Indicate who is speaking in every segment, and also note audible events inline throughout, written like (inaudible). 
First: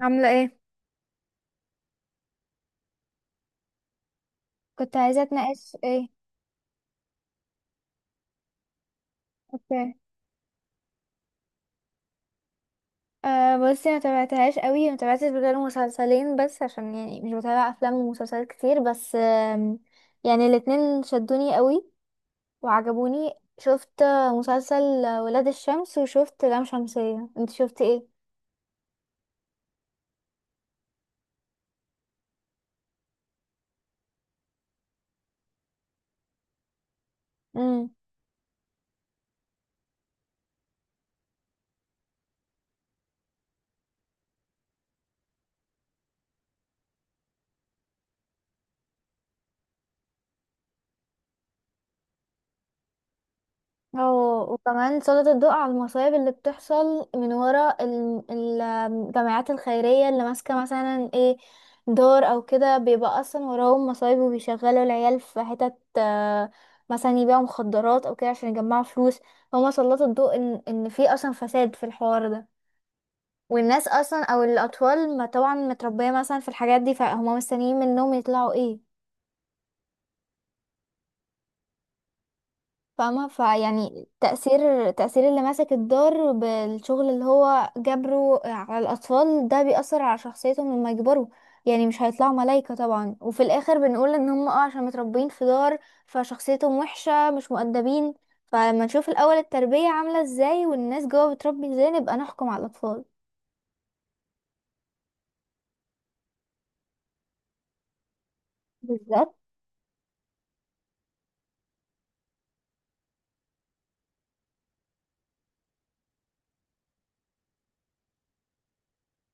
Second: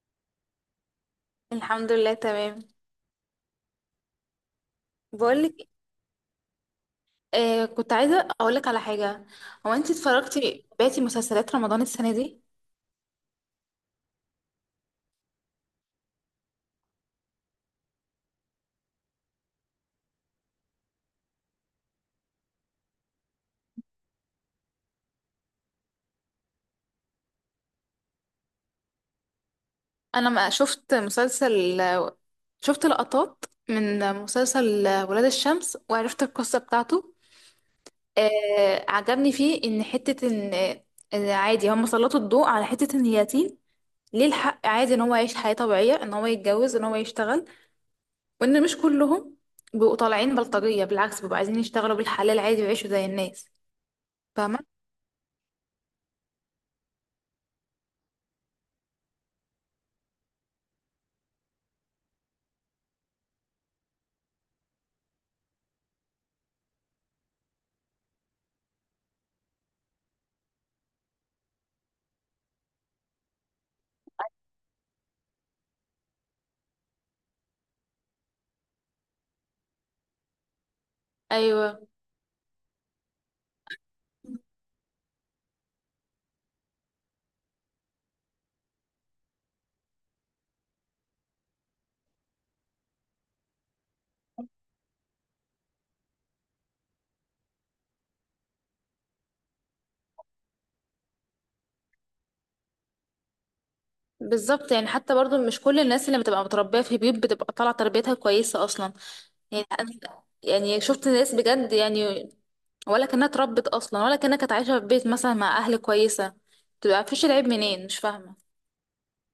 Speaker 1: عاملة ايه؟
Speaker 2: الحمد لله تمام.
Speaker 1: كنت عايزة
Speaker 2: بقولك.
Speaker 1: اتناقش ايه.
Speaker 2: آه، كنت عايزة أقولك على حاجة. هو أنت
Speaker 1: اوكي.
Speaker 2: اتفرجتي بقيتي مسلسلات رمضان السنة دي؟
Speaker 1: آه بصي، ما تابعتهاش قوي، ما تابعتش غير مسلسلين بس عشان يعني مش بتابع افلام ومسلسلات كتير، بس يعني الاتنين شدوني قوي وعجبوني. شفت مسلسل ولاد الشمس وشفت لام شمسية، انت شفت
Speaker 2: أنا ما شفت مسلسل، شفت لقطات من مسلسل ولاد الشمس وعرفت القصة بتاعته.
Speaker 1: ايه؟
Speaker 2: آه، عجبني فيه إن حتة إن عادي هم سلطوا الضوء على حتة إن اليتيم، ليه الحق عادي إن هو يعيش حياة طبيعية، إن هو يتجوز، إن هو يشتغل، وإن مش كلهم بيبقوا طالعين بلطجية، بالعكس بيبقوا عايزين يشتغلوا بالحلال عادي ويعيشوا زي الناس.
Speaker 1: اه، وكمان سلط الضوء على المصايب اللي بتحصل من ورا الجمعيات الخيرية اللي ماسكة مثلا ايه، دار او كده، بيبقى اصلا وراهم مصايب وبيشغلوا العيال في حتت مثلا يبيعوا مخدرات او كده عشان يجمعوا فلوس. هما سلطوا الضوء ان في اصلا فساد في الحوار ده، والناس اصلا او الاطفال ما طبعا متربية مثلا في الحاجات دي، فهم مستنيين منهم يطلعوا ايه؟
Speaker 2: ايوه،
Speaker 1: فاهمة؟ فيعني تأثير اللي ماسك الدار بالشغل اللي هو جبره على الأطفال، ده بيأثر على شخصيتهم لما يكبروا. يعني مش هيطلعوا ملايكة طبعا، وفي الآخر بنقول إن هم اه عشان متربيين في دار فشخصيتهم وحشة، مش مؤدبين. فلما نشوف الأول التربية عاملة ازاي والناس جوا بتربي ازاي، نبقى نحكم على الأطفال
Speaker 2: بالظبط يعني، حتى برضو مش كل الناس اللي بتبقى متربيه في بيوت بتبقى طالعه تربيتها كويسه اصلا.
Speaker 1: بالذات.
Speaker 2: يعني يعني شفت ناس بجد يعني، ولا كانها اتربت اصلا، ولا كانها كانت عايشه في بيت مثلا مع اهل كويسه، بتبقى مفيش، العيب منين مش فاهمه.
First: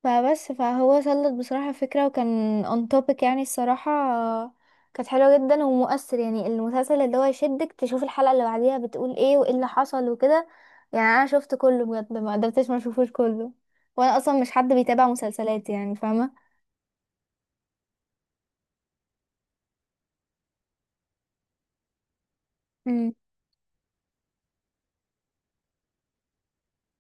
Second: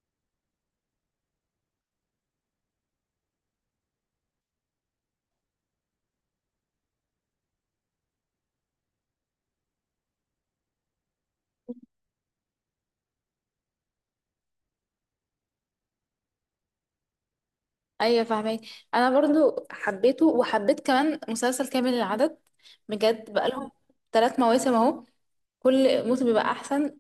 Speaker 1: فبس، فهو سلط بصراحة فكرة وكان on topic يعني، الصراحة كانت حلوة جدا ومؤثر، يعني المسلسل اللي هو يشدك تشوف الحلقة اللي بعديها بتقول ايه وايه اللي حصل وكده. يعني انا شفت كله بجد، ما قدرتش ما اشوفوش كله، وانا اصلا مش حد بيتابع مسلسلات يعني، فاهمة؟
Speaker 2: ايوه فاهمك. انا برضو حبيته، وحبيت كمان مسلسل كامل العدد،
Speaker 1: مم.
Speaker 2: بجد. بقالهم 3 مواسم اهو، كل موسم بيبقى احسن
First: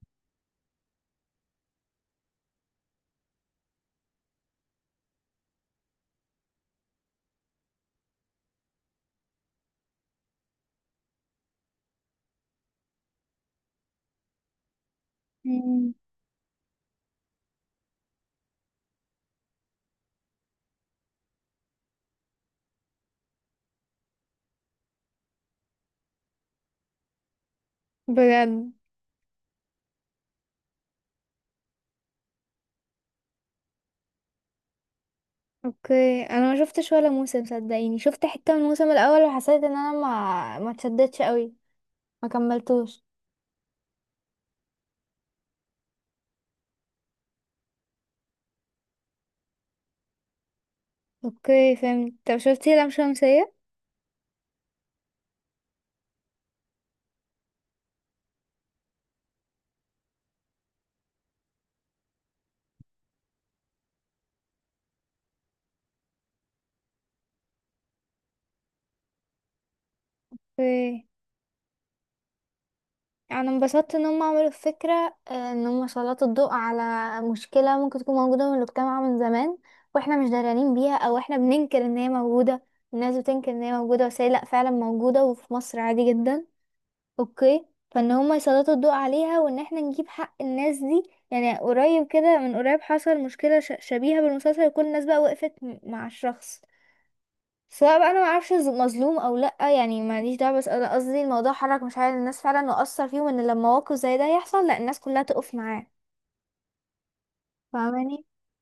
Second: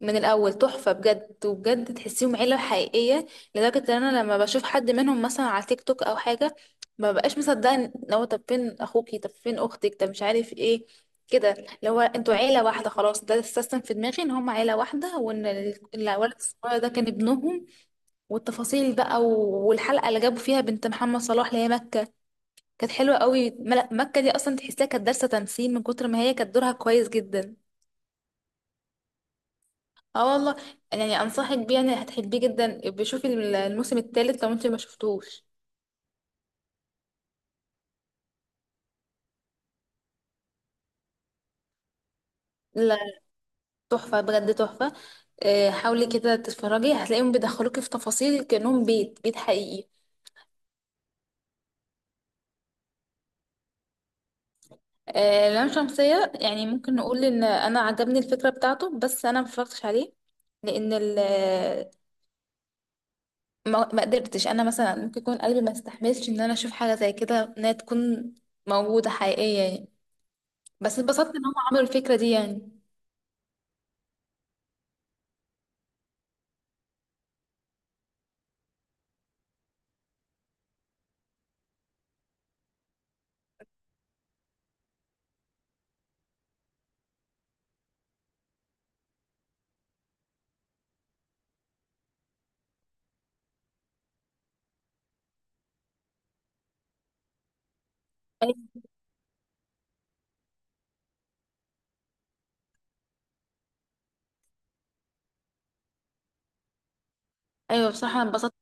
Speaker 2: من الاول، تحفه بجد، وبجد تحسيهم عيله حقيقيه. لدرجه ان انا لما بشوف حد منهم مثلا على تيك توك او حاجه، ما بقاش مصدقه، ان هو طب فين اخوكي، طب فين اختك، طب مش عارف ايه، كده، اللي هو انتوا عيله واحده خلاص، ده السيستم في دماغي، ان هم عيله واحده، وان
Speaker 1: مم.
Speaker 2: الولد الصغير ده كان ابنهم. والتفاصيل بقى، والحلقه اللي جابوا فيها بنت محمد صلاح اللي هي مكه، كانت حلوة قوي. مكة دي اصلا تحسها كانت دارسة تمثيل، من كتر ما هي كانت دورها كويس جدا.
Speaker 1: بجد.
Speaker 2: اه والله، يعني انصحك بيه، يعني هتحبيه جدا. بشوفي الموسم الثالث لو انت ما شفتوش.
Speaker 1: اوكي، انا ما شفتش ولا موسم، صدقيني شفت حتة من الموسم الاول وحسيت ان انا ما اتشدتش قوي، ما
Speaker 2: لا،
Speaker 1: كملتوش.
Speaker 2: تحفة بجد، تحفة. حاولي كده تتفرجي، هتلاقيهم بيدخلوكي في تفاصيل كأنهم بيت بيت حقيقي.
Speaker 1: اوكي فهمت. طب شفتي لام شمسية؟
Speaker 2: آه، لام شمسية، يعني ممكن نقول ان انا عجبني الفكرة بتاعته، بس انا ما اتفرجتش عليه. لان ما قدرتش. انا مثلا ممكن يكون قلبي ما استحملش ان انا اشوف حاجة زي كده، انها تكون موجودة حقيقية يعني. بس
Speaker 1: اوكي،
Speaker 2: اتبسطت ان هم عملوا الفكرة دي يعني.
Speaker 1: يعني انبسطت ان هم عملوا الفكرة، ان هم سلطوا الضوء على مشكلة ممكن تكون موجودة من المجتمع من زمان، واحنا مش درانين بيها او احنا بننكر ان هي موجودة. الناس بتنكر ان هي موجودة، بس هي لا، فعلا موجودة وفي مصر عادي جدا. اوكي. فان هم يسلطوا الضوء عليها وان احنا نجيب حق الناس دي. يعني قريب كده، من قريب حصل مشكلة شبيهة بالمسلسل وكل الناس بقى وقفت مع الشخص، سواء بقى انا ما اعرفش
Speaker 2: ايوه،
Speaker 1: مظلوم او لا يعني، ماليش دعوه، بس انا قصدي الموضوع حرك مشاعر الناس فعلا واثر فيهم ان لما موقف زي ده يحصل لا الناس كلها تقف معاه.
Speaker 2: أيوة، بصراحة
Speaker 1: فاهماني؟
Speaker 2: انا اتبسطت.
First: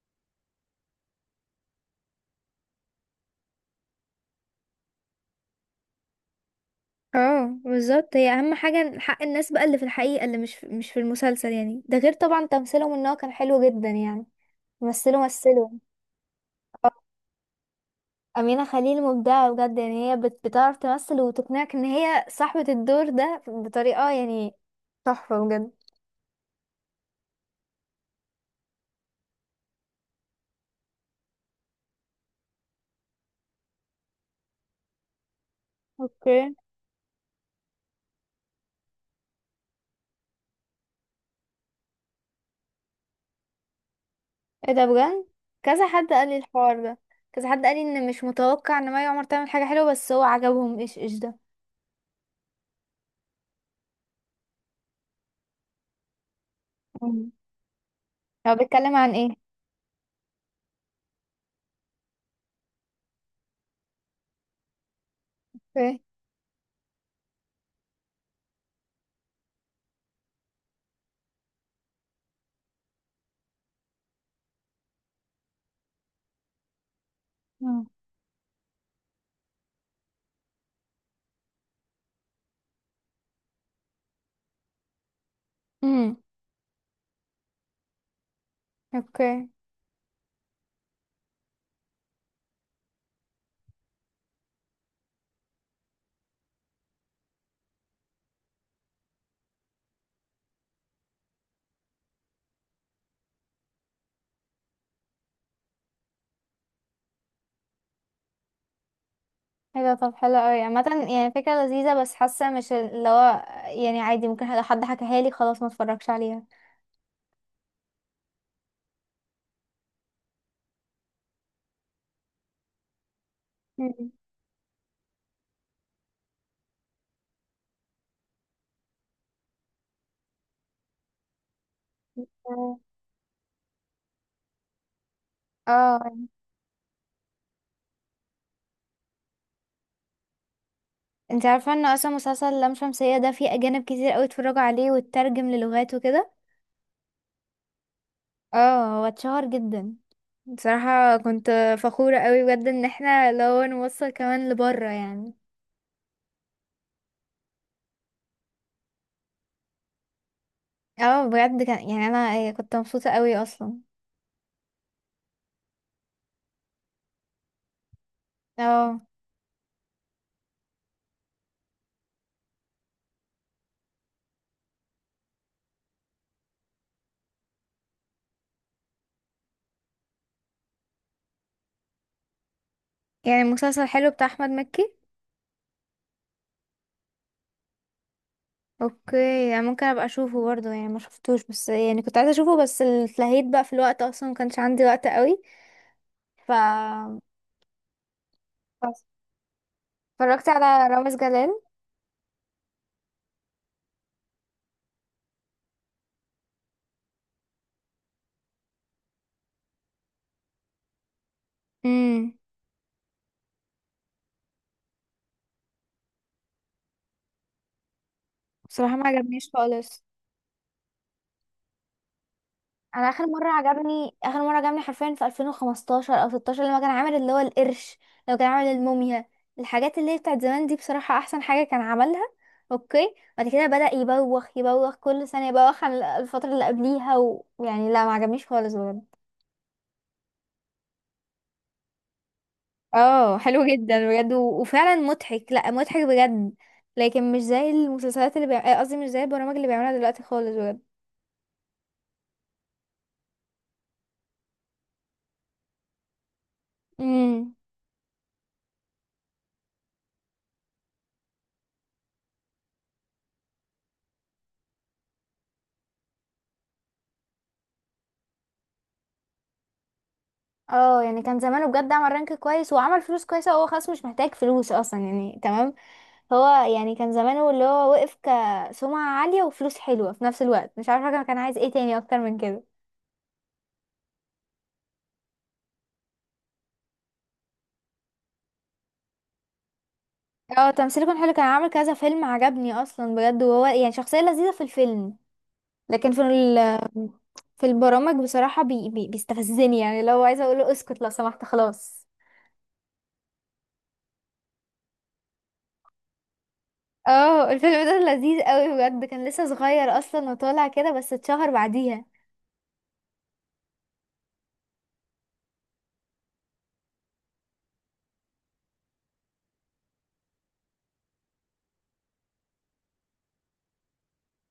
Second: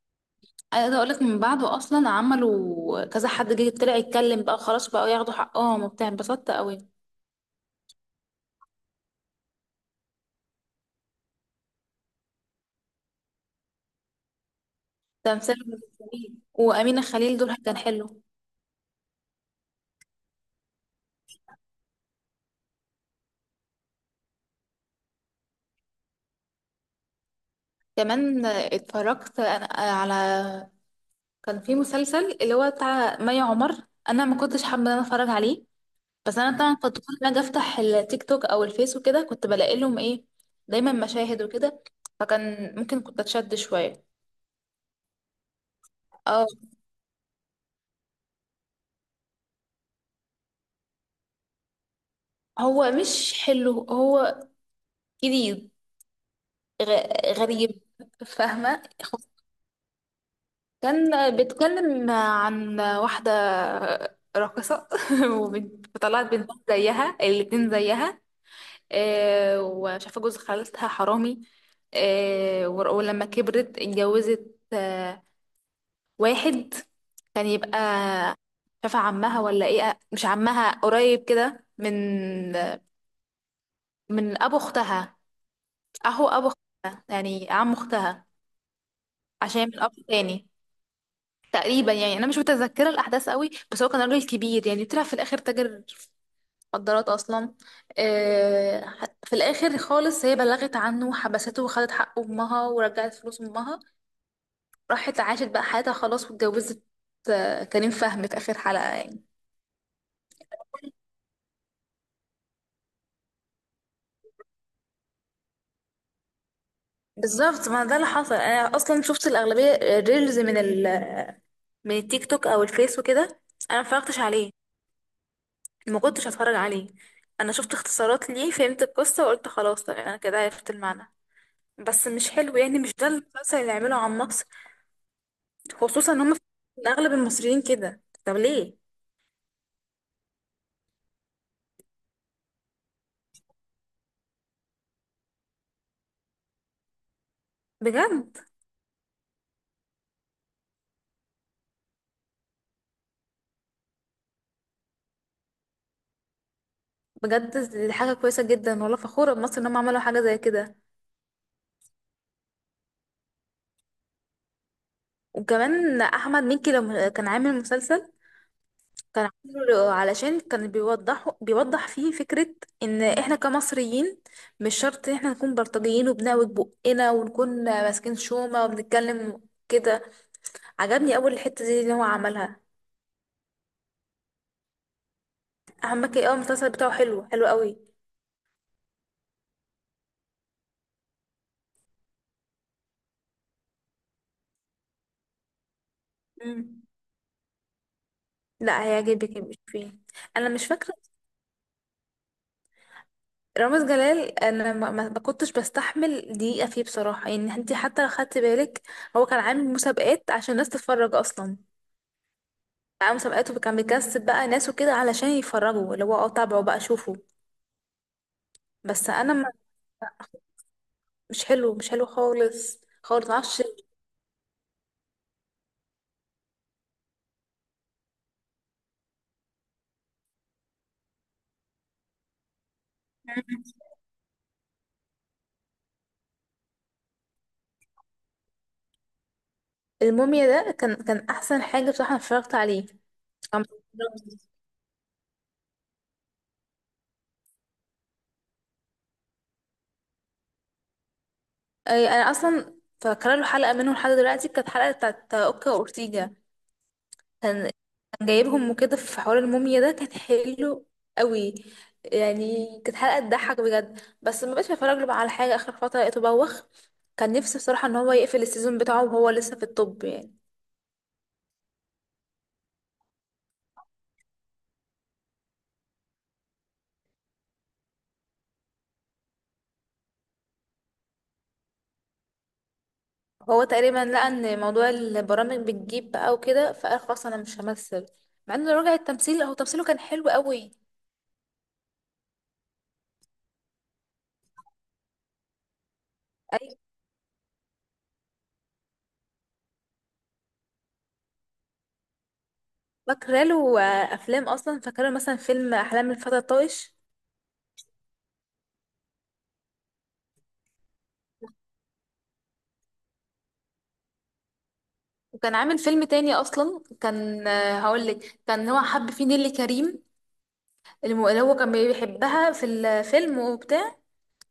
Speaker 2: عايزه اقول لك، من بعده اصلا عملوا كذا حد جه طلع يتكلم بقى، خلاص بقوا ياخدوا حقهم وبتاع، انبسطت قوي.
Speaker 1: اه بالظبط، هي اهم حاجة حق الناس بقى اللي في الحقيقة اللي مش في المسلسل يعني، ده غير طبعا تمثيلهم ان هو كان حلو جدا يعني. مثلوا
Speaker 2: تمثال
Speaker 1: مثلوا
Speaker 2: جميل، وامينه خليل دورها كان حلو.
Speaker 1: امينه خليل مبدعه بجد يعني، هي بتعرف تمثل وتقنعك ان هي صاحبه الدور ده بطريقه يعني، تحفه بجد.
Speaker 2: كمان اتفرجت انا على، كان في مسلسل اللي هو بتاع مي عمر، انا ما كنتش حابه ان انا اتفرج عليه،
Speaker 1: اوكي.
Speaker 2: بس انا طبعا كنت كل ما اجي افتح التيك توك او الفيس وكده كنت بلاقي لهم ايه، دايما مشاهد وكده، فكان ممكن كنت اتشد شويه.
Speaker 1: ايه ده بجد؟ كذا حد قال لي
Speaker 2: اه،
Speaker 1: الحوار ده. كذا حد قال لي ان مش متوقع ان مي عمر تعمل حاجه حلوه، بس هو عجبهم. ايش ده؟
Speaker 2: هو مش حلو، هو جديد،
Speaker 1: مم.
Speaker 2: غريب.
Speaker 1: هو
Speaker 2: فاهمة.
Speaker 1: بيتكلم عن ايه؟
Speaker 2: كان بيتكلم عن واحدة راقصة (laughs)
Speaker 1: اوكي.
Speaker 2: فطلعت بنت زيها، الاتنين زيها. وشافة جوز خالتها حرامي. ولما كبرت اتجوزت واحد، كان يبقى
Speaker 1: مم.
Speaker 2: شافة عمها، ولا ايه؟ مش عمها، قريب كده، من ابو اختها،
Speaker 1: امم.
Speaker 2: اهو ابو اختها يعني عم اختها،
Speaker 1: اوكي.
Speaker 2: عشان من اب تاني. تقريبا يعني انا مش متذكره الاحداث قوي، بس هو كان راجل كبير، يعني طلع في الاخر تاجر في مخدرات اصلا. آه، في الاخر خالص هي بلغت عنه وحبسته، وخدت حق امها، ورجعت فلوس امها، راحت عاشت بقى حياتها خلاص، واتجوزت كريم فهمي في اخر حلقه يعني.
Speaker 1: ايه ده؟ طب حلو قوي عامه، يعني فكره لذيذه، بس حاسه مش اللي هو، يعني عادي ممكن لو حد حكاها لي خلاص ما اتفرجش عليها.
Speaker 2: بالظبط، ما ده اللي حصل، انا اصلا شفت الاغلبيه ريلز من التيك توك او الفيس وكده، انا ما
Speaker 1: مم.
Speaker 2: اتفرجتش عليه، ما كنتش هتفرج عليه. انا شفت اختصارات ليه، فهمت القصه وقلت خلاص تمام، انا كده عرفت المعنى. بس مش حلو يعني، مش ده المسلسل اللي يعمله عن مصر، خصوصا ان
Speaker 1: اه،
Speaker 2: هم إن اغلب المصريين كده، طب ليه؟
Speaker 1: انت عارفه ان اصلا مسلسل لام شمسيه ده فيه اجانب كتير قوي اتفرجوا عليه واترجم للغات وكده؟
Speaker 2: بجد،
Speaker 1: اه هو اتشهر جدا، بصراحة كنت فخورة قوي بجد ان احنا لو نوصل كمان لبره يعني.
Speaker 2: بجد دي حاجه كويسه جدا والله، فخوره بمصر ان هم عملوا حاجه زي كده.
Speaker 1: اه بجد، كان يعني انا كنت مبسوطة قوي اصلا.
Speaker 2: وكمان احمد مكي لما كان عامل مسلسل،
Speaker 1: اه.
Speaker 2: كان عامله علشان كان بيوضح فيه فكره، ان احنا كمصريين مش شرط ان احنا نكون بلطجيين وبنعوج بقنا ونكون ماسكين شومه وبنتكلم كده. عجبني اول الحته دي اللي هو عملها.
Speaker 1: يعني المسلسل حلو بتاع احمد مكي؟
Speaker 2: احمد مكي اول المسلسل بتاعه حلو، حلو قوي.
Speaker 1: اوكي، يعني ممكن ابقى اشوفه برضه يعني، ما شفتوش بس يعني كنت عايزة اشوفه، بس اتلهيت بقى، في الوقت اصلا ما كانش عندي وقت قوي.
Speaker 2: مم.
Speaker 1: ف
Speaker 2: لا،
Speaker 1: بس
Speaker 2: هيعجبك، مش فيه.
Speaker 1: اتفرجت
Speaker 2: انا مش فاكره.
Speaker 1: على رامز جلال.
Speaker 2: رامز جلال، انا ما كنتش بستحمل دقيقه فيه بصراحه، يعني انت حتى لو خدت بالك، هو كان عامل مسابقات عشان الناس تتفرج اصلا،
Speaker 1: امم.
Speaker 2: عامل مسابقات وكان بيكسب بقى ناس وكده علشان يتفرجوا اللي هو، تابعوا بقى شوفوا.
Speaker 1: بصراحة ما
Speaker 2: بس انا
Speaker 1: عجبنيش
Speaker 2: ما
Speaker 1: خالص.
Speaker 2: مش حلو، مش حلو، خالص
Speaker 1: انا اخر
Speaker 2: خالص،
Speaker 1: مره
Speaker 2: معرفش.
Speaker 1: عجبني، اخر مره عجبني حرفيا في 2015 او 16، لما كان عامل اللي هو القرش، لو كان عامل الموميا، الحاجات اللي هي بتاعت زمان دي، بصراحه احسن حاجه كان عملها. اوكي بعد كده بدأ يبوخ، يبوخ كل سنه يبوخ عن الفتره اللي قبليها، ويعني لا، ما عجبنيش خالص بجد.
Speaker 2: الموميا ده كان احسن حاجه بصراحه، انا اتفرجت عليه.
Speaker 1: اه
Speaker 2: كان-
Speaker 1: حلو جدا بجد، و... وفعلا مضحك، لا مضحك بجد. لكن مش زي المسلسلات اللي بيع، قصدي مش زي البرامج اللي بيعملها دلوقتي خالص بجد.
Speaker 2: انا اصلا فاكره له حلقه منه لحد دلوقتي، كانت حلقه بتاعت اوكا واورتيجا،
Speaker 1: امم.
Speaker 2: كان كان جايبهم وكده في حوار، الموميا ده كان حلو قوي، يعني كانت حلقة تضحك بجد، بس ما بقتش بتفرج له بقى على حاجة، آخر فترة لقيته بوخ. كان نفسي بصراحة ان هو يقفل السيزون بتاعه وهو لسه في الطب يعني.
Speaker 1: اه يعني كان زمانه بجد، عمل رانك كويس وعمل فلوس كويسة، وهو خلاص مش محتاج فلوس اصلا يعني، تمام. هو يعني كان زمانه اللي هو وقف كسمعة عالية وفلوس حلوة في نفس الوقت، مش عارفة كان عايز ايه تاني اكتر من كده.
Speaker 2: هو تقريبا لقى ان موضوع البرامج بتجيب بقى وكده، فقال خلاص انا مش همثل، مع انه رجع التمثيل، هو تمثيله كان حلو
Speaker 1: اه
Speaker 2: قوي.
Speaker 1: تمثيله كان حلو، كان عامل كذا فيلم عجبني اصلا بجد، وهو يعني شخصية لذيذة في الفيلم. لكن في
Speaker 2: أي-
Speaker 1: ال، في البرامج بصراحة بي بي بيستفزني يعني لو عايزة اقوله اسكت لو سمحت خلاص.
Speaker 2: فاكره له افلام اصلا، فاكره له مثلا فيلم احلام الفتى الطائش.
Speaker 1: اه الفيلم ده لذيذ قوي بجد، كان لسه صغير اصلا وطالع كده بس اتشهر بعديها.
Speaker 2: وكان عامل فيلم تاني اصلا كان هقول لك، كان هو حب فيه نيللي كريم، اللي هو كان بيحبها في الفيلم وبتاع،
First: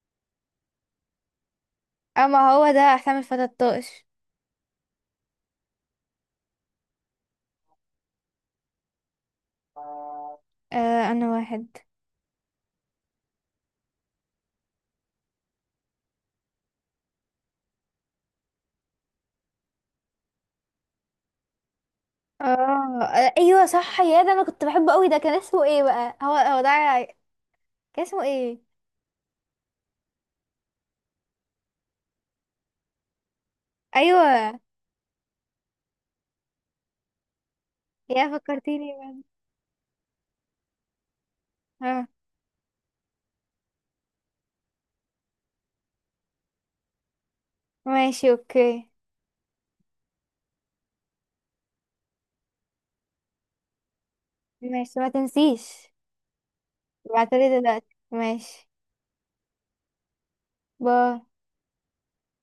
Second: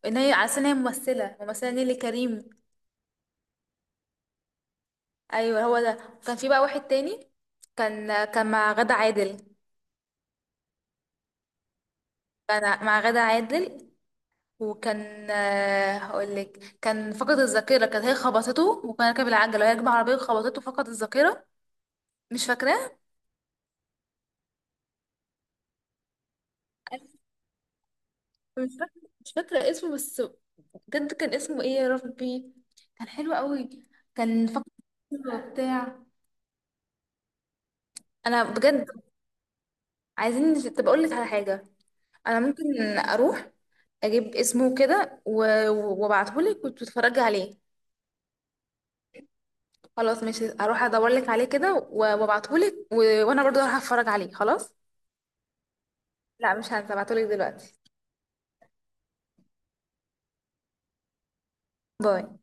Speaker 2: ان هي على أساس ان هي ممثله نيلي كريم.
Speaker 1: اما هو ده احسام الفتى الطائش.
Speaker 2: ايوه، هو ده. كان في بقى واحد تاني، كان مع غادة عادل،
Speaker 1: آه انا واحد.
Speaker 2: كان مع غادة عادل، وكان هقول لك، كان فقد الذاكره، كانت هي خبطته وكان راكب العجله وهي راكبه عربيه، خبطته فقد الذاكره. مش فاكراه،
Speaker 1: اه ايوه صح، يا ده انا كنت بحبه قوي، ده كان اسمه ايه بقى؟ هو هو ده، كان اسمه ايه؟
Speaker 2: مش فاكره اسمه بس، بجد كان اسمه ايه يا ربي، كان حلو قوي. كان
Speaker 1: ايوه.
Speaker 2: فقد الذاكرة وبتاع.
Speaker 1: يا
Speaker 2: انا بجد
Speaker 1: فكرتيني بقى.
Speaker 2: عايزين، طب اقول لك على حاجه،
Speaker 1: اه.
Speaker 2: انا ممكن اروح اجيب اسمه كده وابعته لك وتتفرجي عليه.
Speaker 1: ماشي اوكي.
Speaker 2: خلاص ماشي، اروح ادور لك عليه كده وابعته لك وانا برضو هروح اتفرج عليه خلاص.
Speaker 1: ماشي ما تنسيش.
Speaker 2: لا، مش هبعته لك
Speaker 1: ابعتلي
Speaker 2: دلوقتي.
Speaker 1: دلوقتي ماشي. باي.
Speaker 2: باي.